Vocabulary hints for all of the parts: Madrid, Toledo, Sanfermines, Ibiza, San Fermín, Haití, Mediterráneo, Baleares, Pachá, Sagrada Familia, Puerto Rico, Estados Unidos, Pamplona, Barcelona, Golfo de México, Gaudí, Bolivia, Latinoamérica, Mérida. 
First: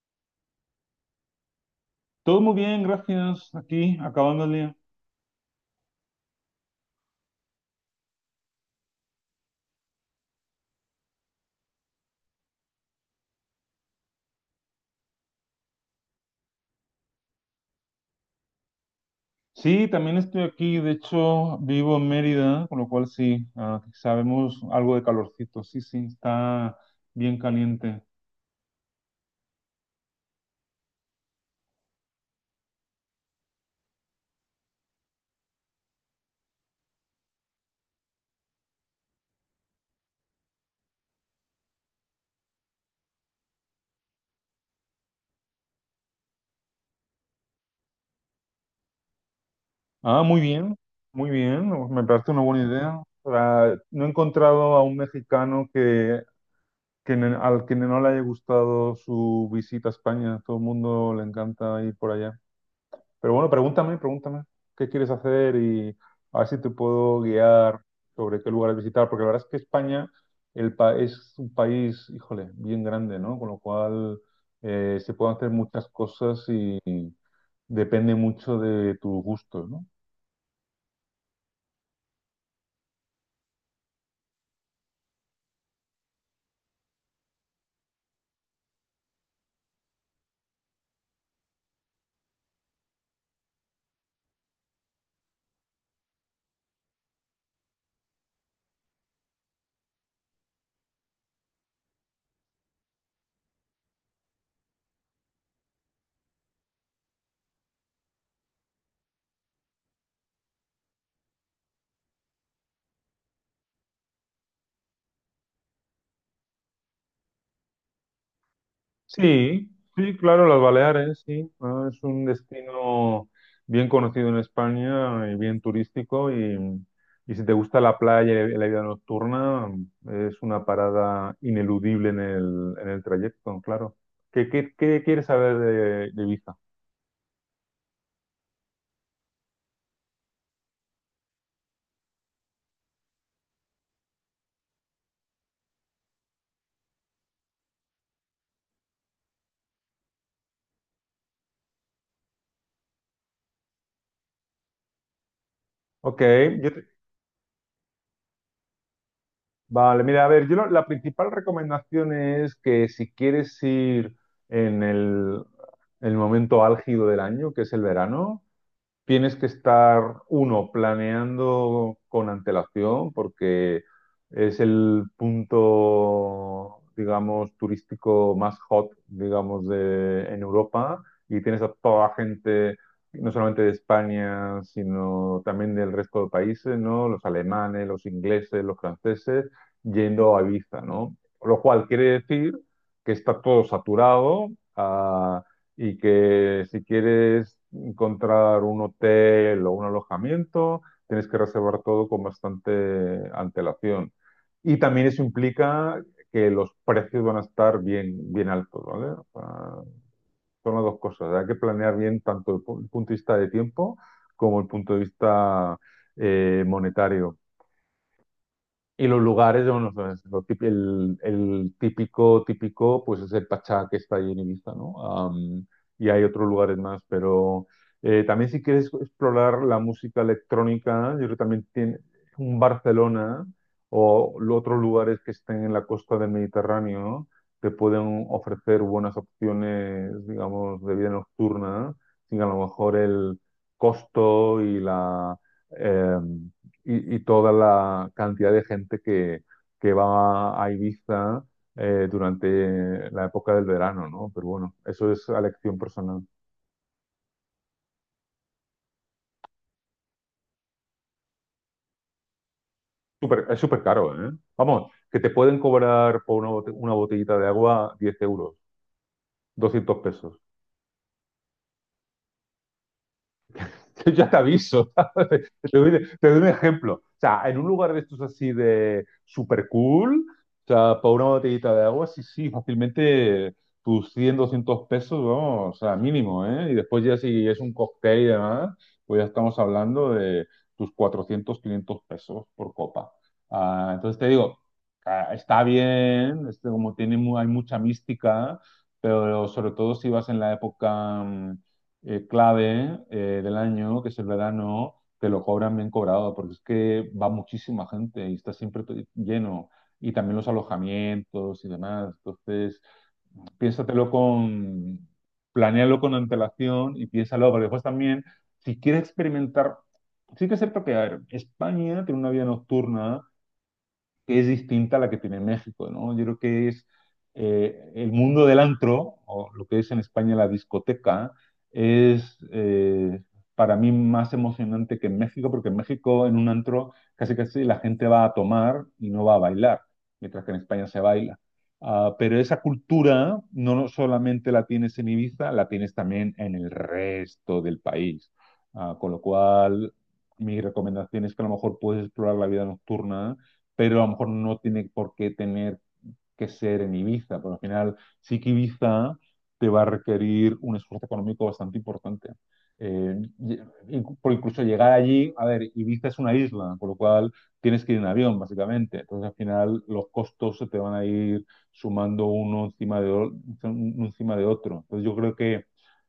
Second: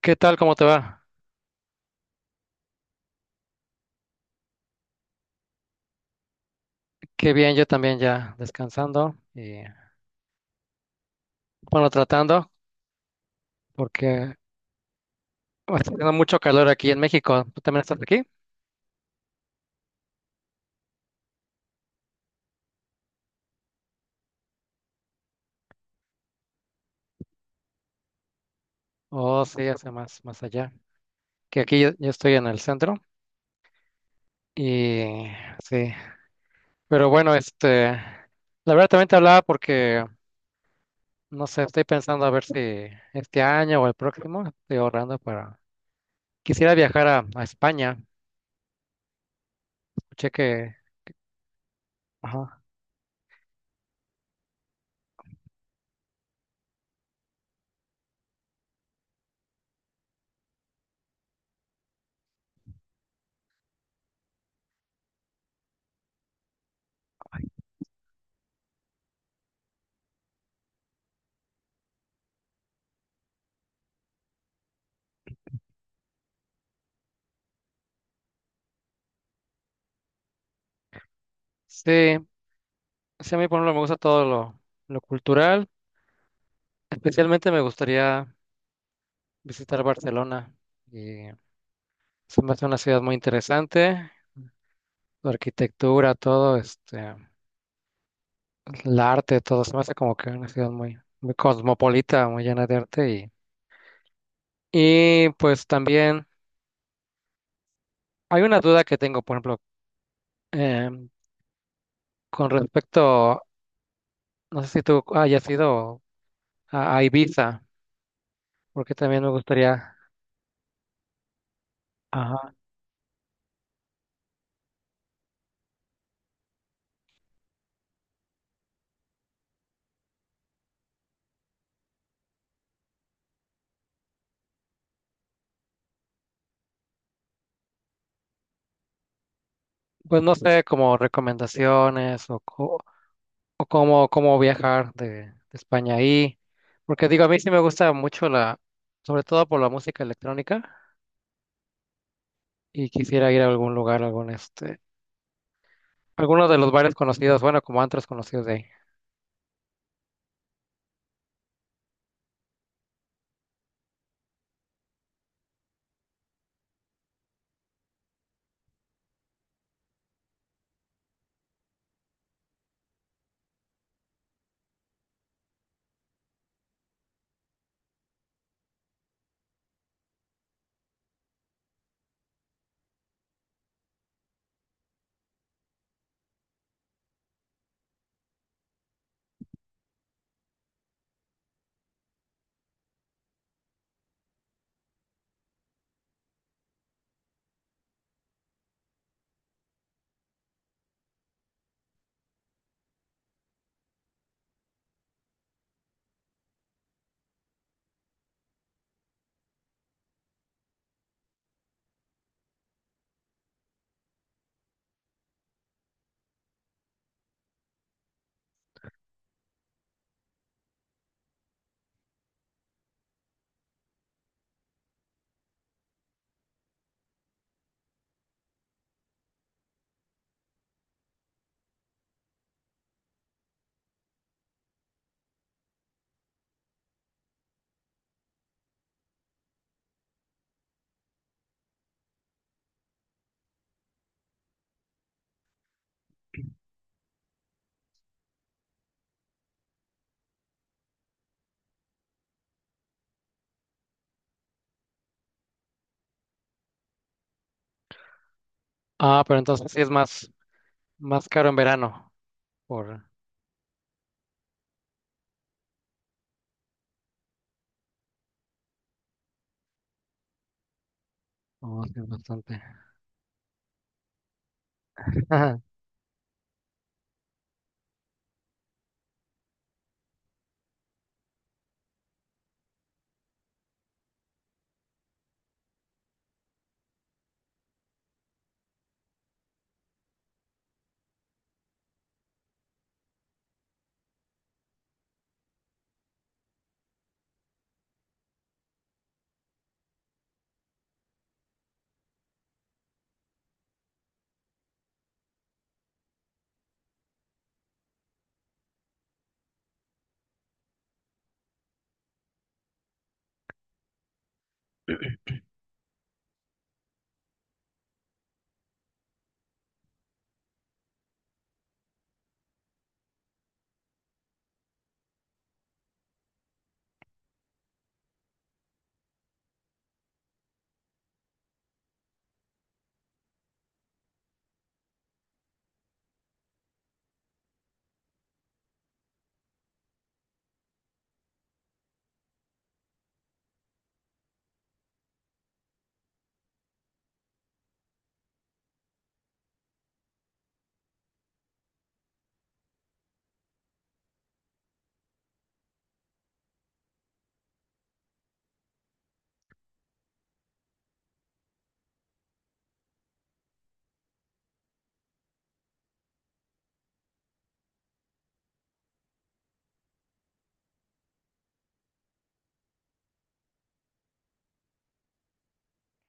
¿Qué tal? ¿Cómo te va? Todo muy bien, gracias. Aquí, acabando el día. Qué bien, yo también ya descansando y bueno, tratando porque está haciendo mucho calor aquí en México. ¿Tú también estás aquí? Sí, también estoy aquí. De hecho, vivo en Mérida, con lo cual sí, sabemos algo de calorcito. Sí, sí, está bien caliente. Oh, sí, hace más allá. Que aquí yo estoy en el centro y sí. Pero bueno, este, la verdad también te hablaba porque, no sé, estoy pensando a ver si este año o el próximo estoy ahorrando para... Quisiera viajar a España. Ah, Escuché muy que... bien, muy bien. Me parece una Ajá. buena idea. No he encontrado a un mexicano al que no le haya gustado su visita a España. Todo el mundo le encanta ir por allá. Pero bueno, pregúntame, pregúntame qué quieres hacer y a ver si te puedo guiar sobre qué lugares visitar, porque la verdad es que España es un país, híjole, bien grande, ¿no? Con lo cual se pueden hacer muchas cosas y depende mucho de tus gustos, ¿no? Sí, sí, a mí por ejemplo me gusta todo lo cultural. Especialmente me gustaría visitar Barcelona. Y se me hace una ciudad muy interesante. Su arquitectura, todo, este, el arte, todo. Se me hace como que una ciudad muy, muy cosmopolita, muy llena de arte. Y pues también hay una duda que tengo, por ejemplo, em, con respecto, no sé si tú hayas ido a Ibiza, porque también me Sí, gustaría, sí, claro, las Baleares, sí. Ah, es un ajá, destino bien conocido en España y bien turístico y si te gusta la playa y la vida nocturna, es una parada ineludible en el trayecto, claro. ¿Qué quieres saber de Ibiza? pues no sé, como recomendaciones o, co- o cómo, cómo viajar de España ahí. Porque digo, a mí sí me gusta mucho la, sobre todo por la música electrónica, y quisiera ir a algún lugar, algún este, Ok, alguno de los yo te- bares conocidos, bueno, como antros conocidos de ahí. vale, mira, a ver, la principal recomendación es que si quieres ir en el, el momento álgido del año, que es el verano, tienes que estar, uno, planeando con antelación, porque es el punto, digamos, turístico más hot, digamos, de, en Europa, y tienes a toda la gente, no solamente de España, sino también del resto de países, ¿no? Los alemanes, los ingleses, los franceses, yendo a Ibiza, ¿no? Lo cual quiere decir que está todo saturado, ah, y que si quieres encontrar un hotel o un alojamiento, tienes que reservar todo con bastante antelación. Y también eso implica que los precios van a estar bien, bien altos, ¿vale? O sea, son las dos cosas. Hay que planear bien tanto punto de vista de tiempo como el punto de vista monetario. Y los lugares, bueno, pues, el típico, típico, pues es el Pachá que está ahí en Ibiza, ¿no? Am, y hay otros lugares más, pero también si quieres explorar la música electrónica, yo creo que también tiene un Barcelona o otros lugares que estén en la costa del Mediterráneo, ¿no? Te pueden ofrecer buenas opciones, digamos, de vida nocturna, sin a lo mejor el costo y la... em, y toda la cantidad de gente que va a Ibiza durante la época del verano, ¿no? Pero bueno, eso es a elección personal. Ah, pero entonces sí es más, más caro en verano, por, Es súper caro, ¿eh? Vamos, que te pueden cobrar por una botellita de agua 10 euros, 200 pesos. oh, sí, bastante. Yo ya te aviso. ¿Sabes? Ajá. Te doy un ejemplo. O sea, en un lugar de estos así de super cool, o sea, por una botellita de agua, sí, sí, fácilmente tus 100 200 pesos, vamos, o sea, mínimo, ¿eh? Y después ya si es un cóctel y demás, pues ya estamos hablando de tus 400 500 pesos por copa. Ah, entonces te digo, está bien, este, como tiene, hay mucha mística, pero sobre todo si vas en la época clave del año, que es el verano, te lo cobran bien cobrado, porque es que va muchísima gente y está siempre lleno. Y también los alojamientos y demás. Entonces, piénsatelo con, planéalo con antelación y piénsalo, porque después también, si quieres experimentar, sí que es cierto que, a ver, España tiene una vida nocturna que es distinta a la que tiene México, ¿no? Yo creo que es el mundo del antro, o lo que es en España la discoteca, es para mí más emocionante que en México, porque en México en un antro casi casi la gente va a tomar y no va a bailar, mientras que en España se baila. Ah, pero esa cultura no solamente la tienes en Ibiza, la tienes también en el resto del país. Ah, con lo cual, mi recomendación es que a lo mejor puedes explorar la vida nocturna, pero a lo mejor no tiene por qué tener que ser en Ibiza, pero al final sí que Ibiza te va a requerir un esfuerzo económico bastante importante. Eh, por incluso llegar allí, a ver, Ibiza es una isla, por lo cual tienes que ir en avión, básicamente. Entonces, al final, los costos se te van a ir sumando uno encima de otro. Entonces, yo creo que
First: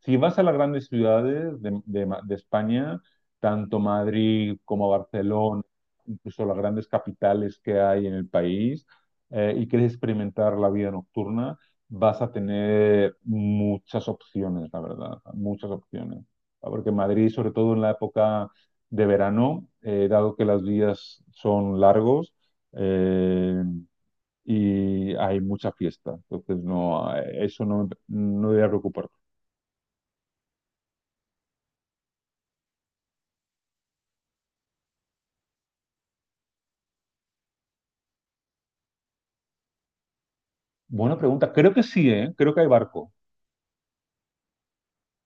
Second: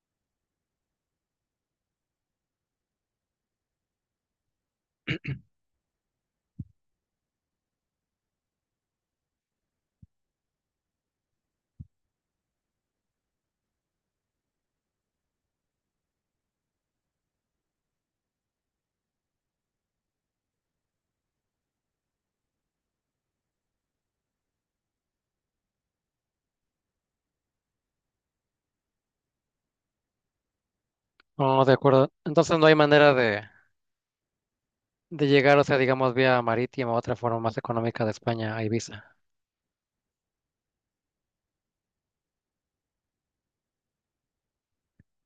si vas a las grandes ciudades de España, tanto Madrid como Barcelona, incluso las grandes capitales que hay en el país, y quieres experimentar la vida nocturna, vas a tener muchas opciones, la verdad, muchas opciones. Ah, porque Madrid, sobre todo en la época de verano, dado que las vías son largos eh, y hay mucha fiesta, entonces no, eso no, no debería preocuparte. No, de acuerdo. Entonces no hay manera de llegar, o sea, digamos, vía marítima, otra forma más económica de España a Ibiza. Buena pregunta, creo que sí, ¿eh? Creo que hay barco.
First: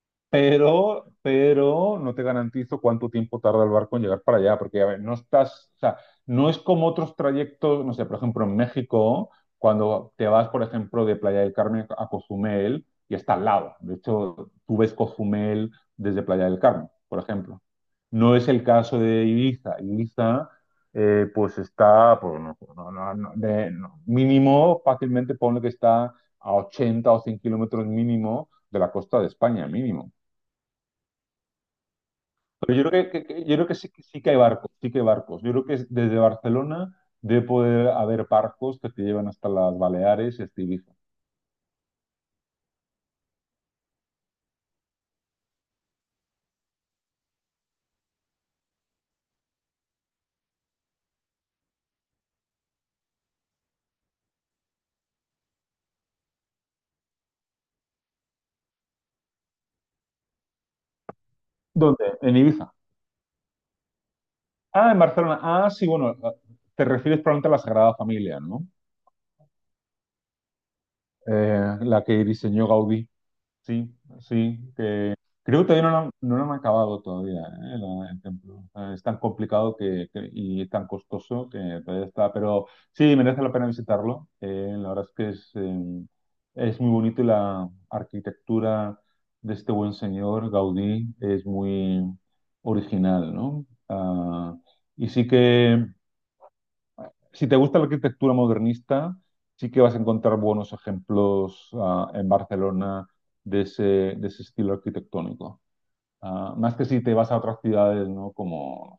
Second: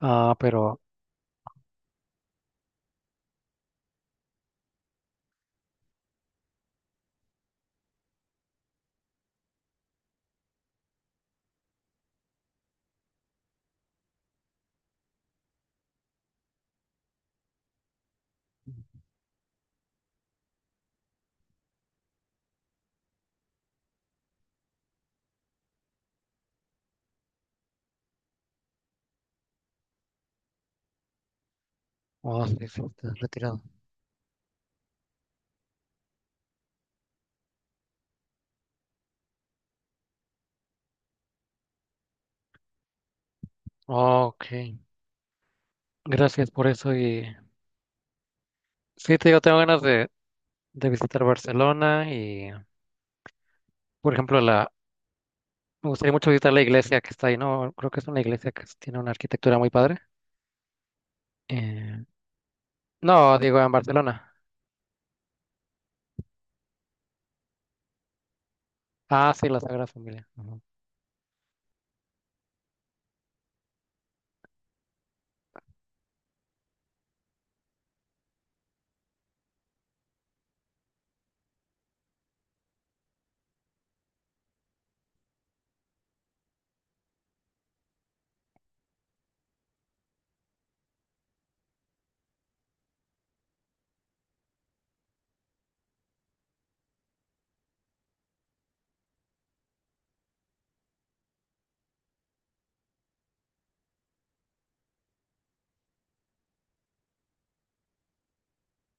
Ah, pero, Pero no te garantizo cuánto tiempo tarda el barco en llegar para allá, porque a ver, no estás, o sea, no es como otros trayectos, no sé, por ejemplo, en México, cuando te vas, por ejemplo, de Playa del Carmen a Cozumel y está al lado. De hecho, tú ves Cozumel desde Playa del Carmen, por ejemplo. No es el caso de Ibiza. Ibiza, pues está, pues, no, no, no, no, no, mínimo, fácilmente ponle que está a 80 o 100 kilómetros mínimo de la costa de España, mínimo. oh, sí, Pero sí, yo creo está que yo retirado. creo que sí, que sí que hay barcos, sí que hay barcos. Yo creo que desde Barcelona debe poder haber barcos que te llevan hasta las Baleares y hasta Ibiza. Ok, gracias por eso y sí, te digo, tengo ganas de visitar Barcelona y, por ejemplo, la, me gustaría mucho visitar la iglesia que está ahí, ¿no? Creo que es una iglesia que s- tiene una arquitectura muy padre. Eh, ¿Dónde? En Ibiza. no, digo, en Barcelona. Ah, en Barcelona. Ah, sí, bueno, te refieres probablemente a la Sagrada Familia, ¿no? Ah, sí, la Sagrada Familia. Ujú. La que diseñó Gaudí. Sí, sí, que creo que todavía no lo han acabado todavía, ¿eh? El templo. O sea, es tan complicado y tan costoso que todavía está, pero sí, merece la pena visitarlo. La verdad es que es muy bonito y la arquitectura de este buen señor, Gaudí, es muy original, ¿no? Ah, y sí que si te gusta la arquitectura modernista, sí que vas a encontrar buenos ejemplos en Barcelona de ese estilo arquitectónico. Ah, más que si te vas a otras ciudades, ¿no? Como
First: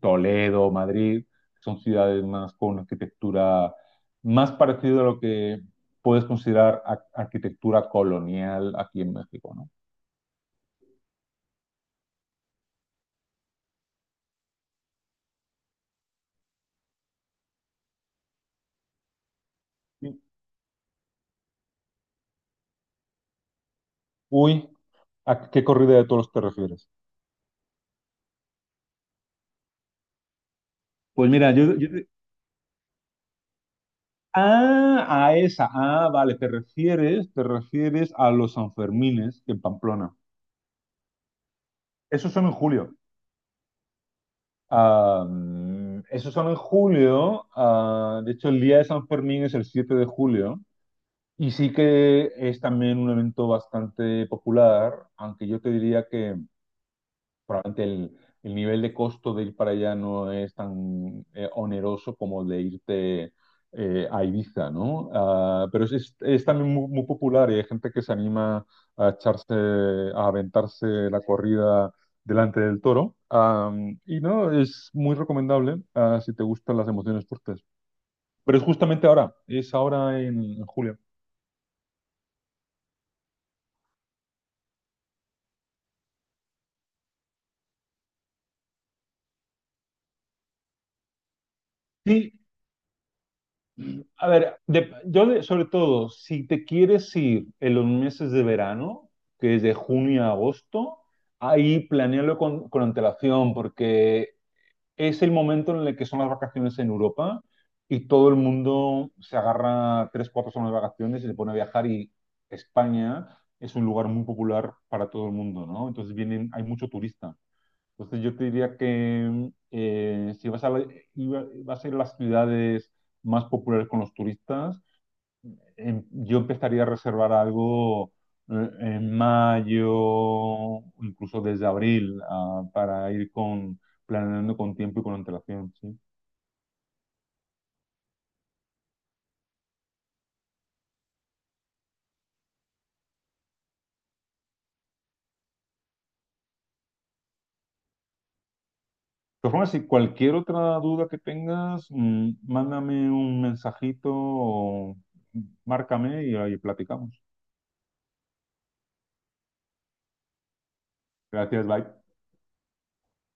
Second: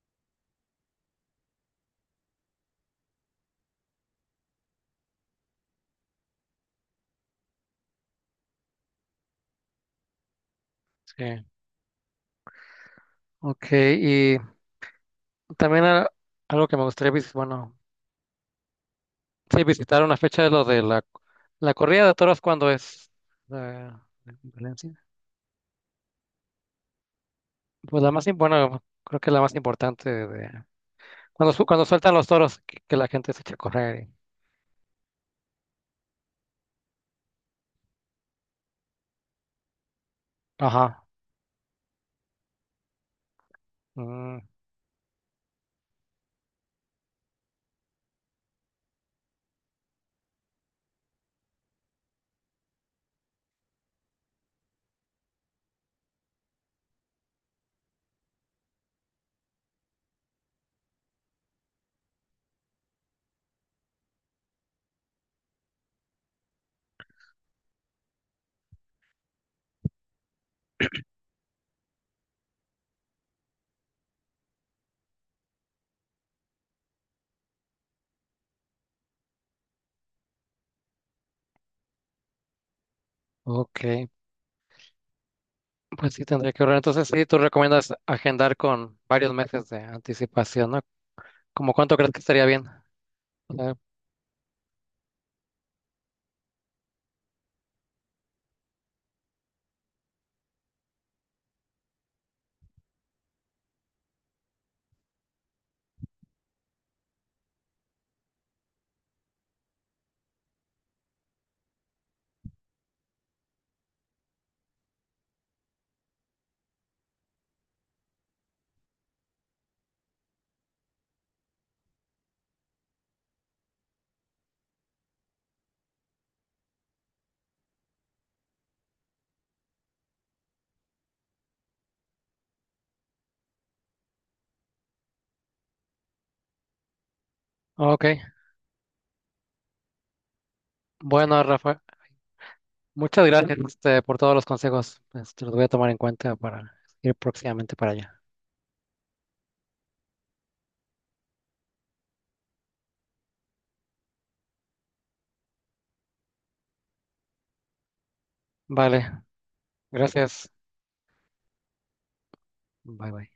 Toledo, Madrid, que son ciudades más con una arquitectura más parecida a lo que puedes considerar arquitectura colonial aquí en México, ¿no? Sí, ok. Y también a- algo que me gustaría visitar, bueno, sí, visitar Sí. una fecha de lo de la, la corrida de toros, cuando es? La Uy, competencia. ¿a qué corrida de toros te refieres? Pues la más, im- bueno, creo que la más importante de... Pues mira, Cuando, su- yo, cuando yo, sueltan los toros, que la gente se echa a correr. Y ah, a esa. Ah, vale, te refieres a los Sanfermines en Pamplona. ajá. Esos son en julio. Mm, Ah, esos son en julio. Ah, de hecho, el día de San Fermín es el 7 de julio. Y sí que es también un evento bastante popular, aunque yo te diría que probablemente el nivel de costo de ir para allá no es tan oneroso como el de irte a Ibiza, ¿no? Ah, es también muy, muy popular y hay gente que se anima a echarse, a aventarse la corrida delante del toro. Y no, es muy recomendable si te gustan las emociones fuertes. Pero es justamente ahora, es ahora en, julio. ok, pues sí tendría que ahorrar. Entonces sí, tú recomiendas agendar con varios meses de anticipación, ¿no? ¿Cómo cuánto crees que Sí, estaría bien? O sea, a ver, sobre todo, si te quieres ir en los meses de verano, que es de junio a agosto, ahí con antelación, porque es el momento en el que son las vacaciones en Europa y todo el mundo se agarra tres, cuatro semanas de vacaciones y se pone a viajar y España es un lugar muy popular para todo el mundo, ¿no? Entonces vienen, hay mucho turista. Entonces yo te diría que si vas a ir a las ciudades más populares con los turistas, yo empezaría a reservar algo en mayo, incluso desde abril, para ir con, planeando con tiempo y con antelación, ¿sí? De ok, bueno, Rafa, muchas gracias este, por todos los consejos. Este, los voy a tomar en cuenta para ir próximamente para allá. todas formas, si cualquier otra duda que tengas, mándame un mensajito o mm, márcame y ahí platicamos. Vale, gracias. Gracias, bye. Bye bye.